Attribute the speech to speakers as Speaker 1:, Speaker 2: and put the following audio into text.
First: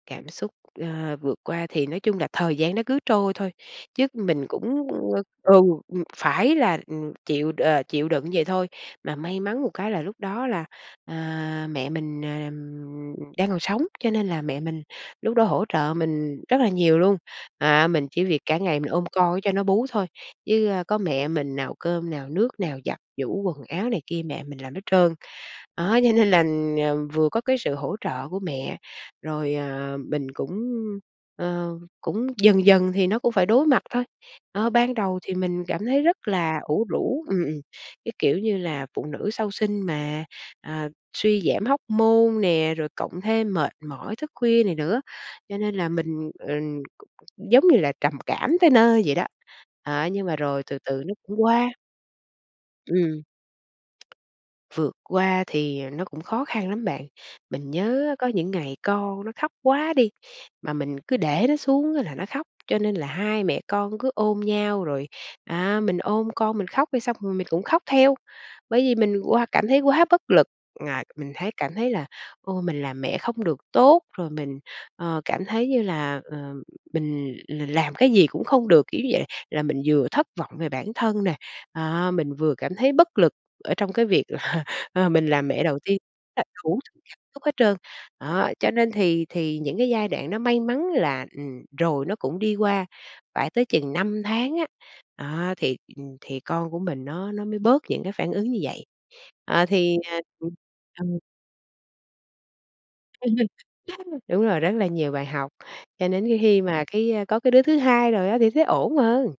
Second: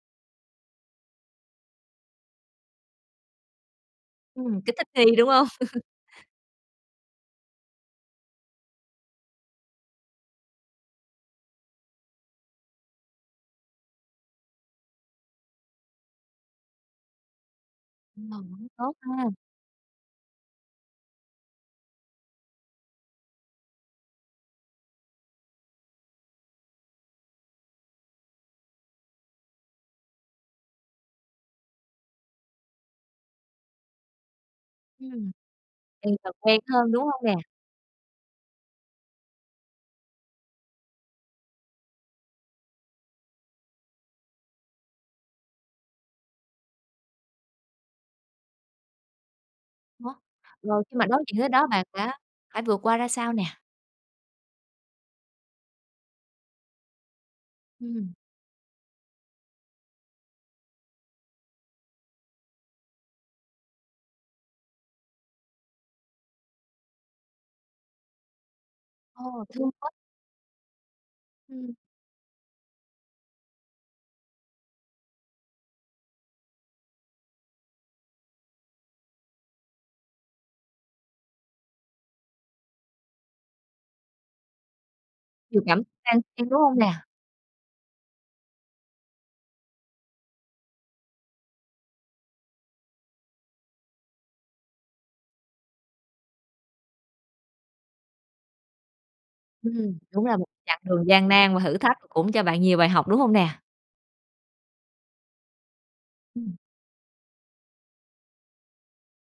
Speaker 1: Cảm xúc, ơ, vượt qua thì nói chung là thời gian nó cứ trôi thôi, chứ mình
Speaker 2: Ừm, cái thích
Speaker 1: cũng,
Speaker 2: nghi,
Speaker 1: ưm
Speaker 2: đúng hông?
Speaker 1: ừ, ừm, phải là, ừm, chịu đ chịu đựng vậy thôi. Mà may mắn một cái là lúc đó là, à, mẹ mình, ờ, ừm, đang còn sống, cho nên là mẹ mình lúc đó hỗ trợ mình rất là nhiều luôn. À, mình
Speaker 2: Ờ,
Speaker 1: chỉ việc cả
Speaker 2: vẫn
Speaker 1: ngày mình
Speaker 2: tốt
Speaker 1: ôm
Speaker 2: ha.
Speaker 1: con cho nó bú thôi, với, ơ, có mẹ mình nào cơm, nào nước, nào giặt giũ quần áo này kia, mẹ mình làm hết trơn. Đó, cho nên là, ờ, vừa có cái sự hỗ trợ của mẹ, rồi, ờ, mình cũng, ờ, cũng dần dần thì nó cũng phải đối mặt thôi. Đó, ban đầu
Speaker 2: Ừm,
Speaker 1: thì mình cảm thấy
Speaker 2: thì
Speaker 1: rất
Speaker 2: dần quen
Speaker 1: là ủ
Speaker 2: hơn, đúng hông
Speaker 1: rũ,
Speaker 2: nè?
Speaker 1: ừm, ừm, cái kiểu như là, phụ nữ sau sinh mà, à, suy giảm hormone nè, rồi cộng thêm mệt mỏi thức khuya này nữa, cho nên là mình, ừm, giống như là trầm cảm tới nơi vậy đó. Á,
Speaker 2: Đó,
Speaker 1: nhưng mà rồi từ
Speaker 2: rồi khi
Speaker 1: từ
Speaker 2: mà
Speaker 1: nó
Speaker 2: đối diện
Speaker 1: cũng
Speaker 2: tới đó
Speaker 1: qua.
Speaker 2: bạn đã đã vượt qua ra
Speaker 1: Ừm.
Speaker 2: sao nè?
Speaker 1: Vượt qua thì nó cũng khó khăn lắm bạn. Mình
Speaker 2: Ừm.
Speaker 1: nhớ có những ngày con nó khóc quá đi, mà mình cứ để nó xuống là nó khóc. Cho nên là hai mẹ con cứ ôm nhau, rồi, à, mình ôm con mình khóc đi, xong rồi mình cũng khóc theo. Bởi vì mình
Speaker 2: Ờ,
Speaker 1: qua cảm
Speaker 2: thương
Speaker 1: thấy
Speaker 2: quá!
Speaker 1: quá bất lực, à, mình thấy
Speaker 2: Ừm.
Speaker 1: cảm thấy là ôi, mình làm mẹ không được tốt. Rồi mình, ờ, cảm thấy như là, ờ, mình l làm cái gì cũng không được, kiểu như vậy. Là mình vừa thất vọng về bản thân nè, à, mình vừa cảm thấy bất lực ở trong cái việc là, ờ, mình làm
Speaker 2: Nhiều
Speaker 1: mẹ đầu
Speaker 2: cảm
Speaker 1: tiên
Speaker 2: đan
Speaker 1: á
Speaker 2: xen, đúng
Speaker 1: đủ
Speaker 2: hông nè?
Speaker 1: thứ cảm xúc hết trơn. Đó, cho nên thì thì những cái giai đoạn nó may mắn là, ừm, rồi nó cũng đi qua, phải tới chừng 5 tháng á, đó, thì, ừm, thì con của mình nó nó mới bớt những cái phản ứng như vậy. Ờ, thì,
Speaker 2: Ừm,
Speaker 1: ờ
Speaker 2: đúng là một
Speaker 1: ừm,
Speaker 2: chặng đường
Speaker 1: ừm.
Speaker 2: gian nan và thử thách, cũng cho bạn nhiều bài học, đúng hông nè?
Speaker 1: Đúng rồi, rất là nhiều bài học. Cho đến cái
Speaker 2: Ừm.
Speaker 1: khi mà cái, a, có cái đứa thứ 2 rồi á, thì thấy ổn hơn.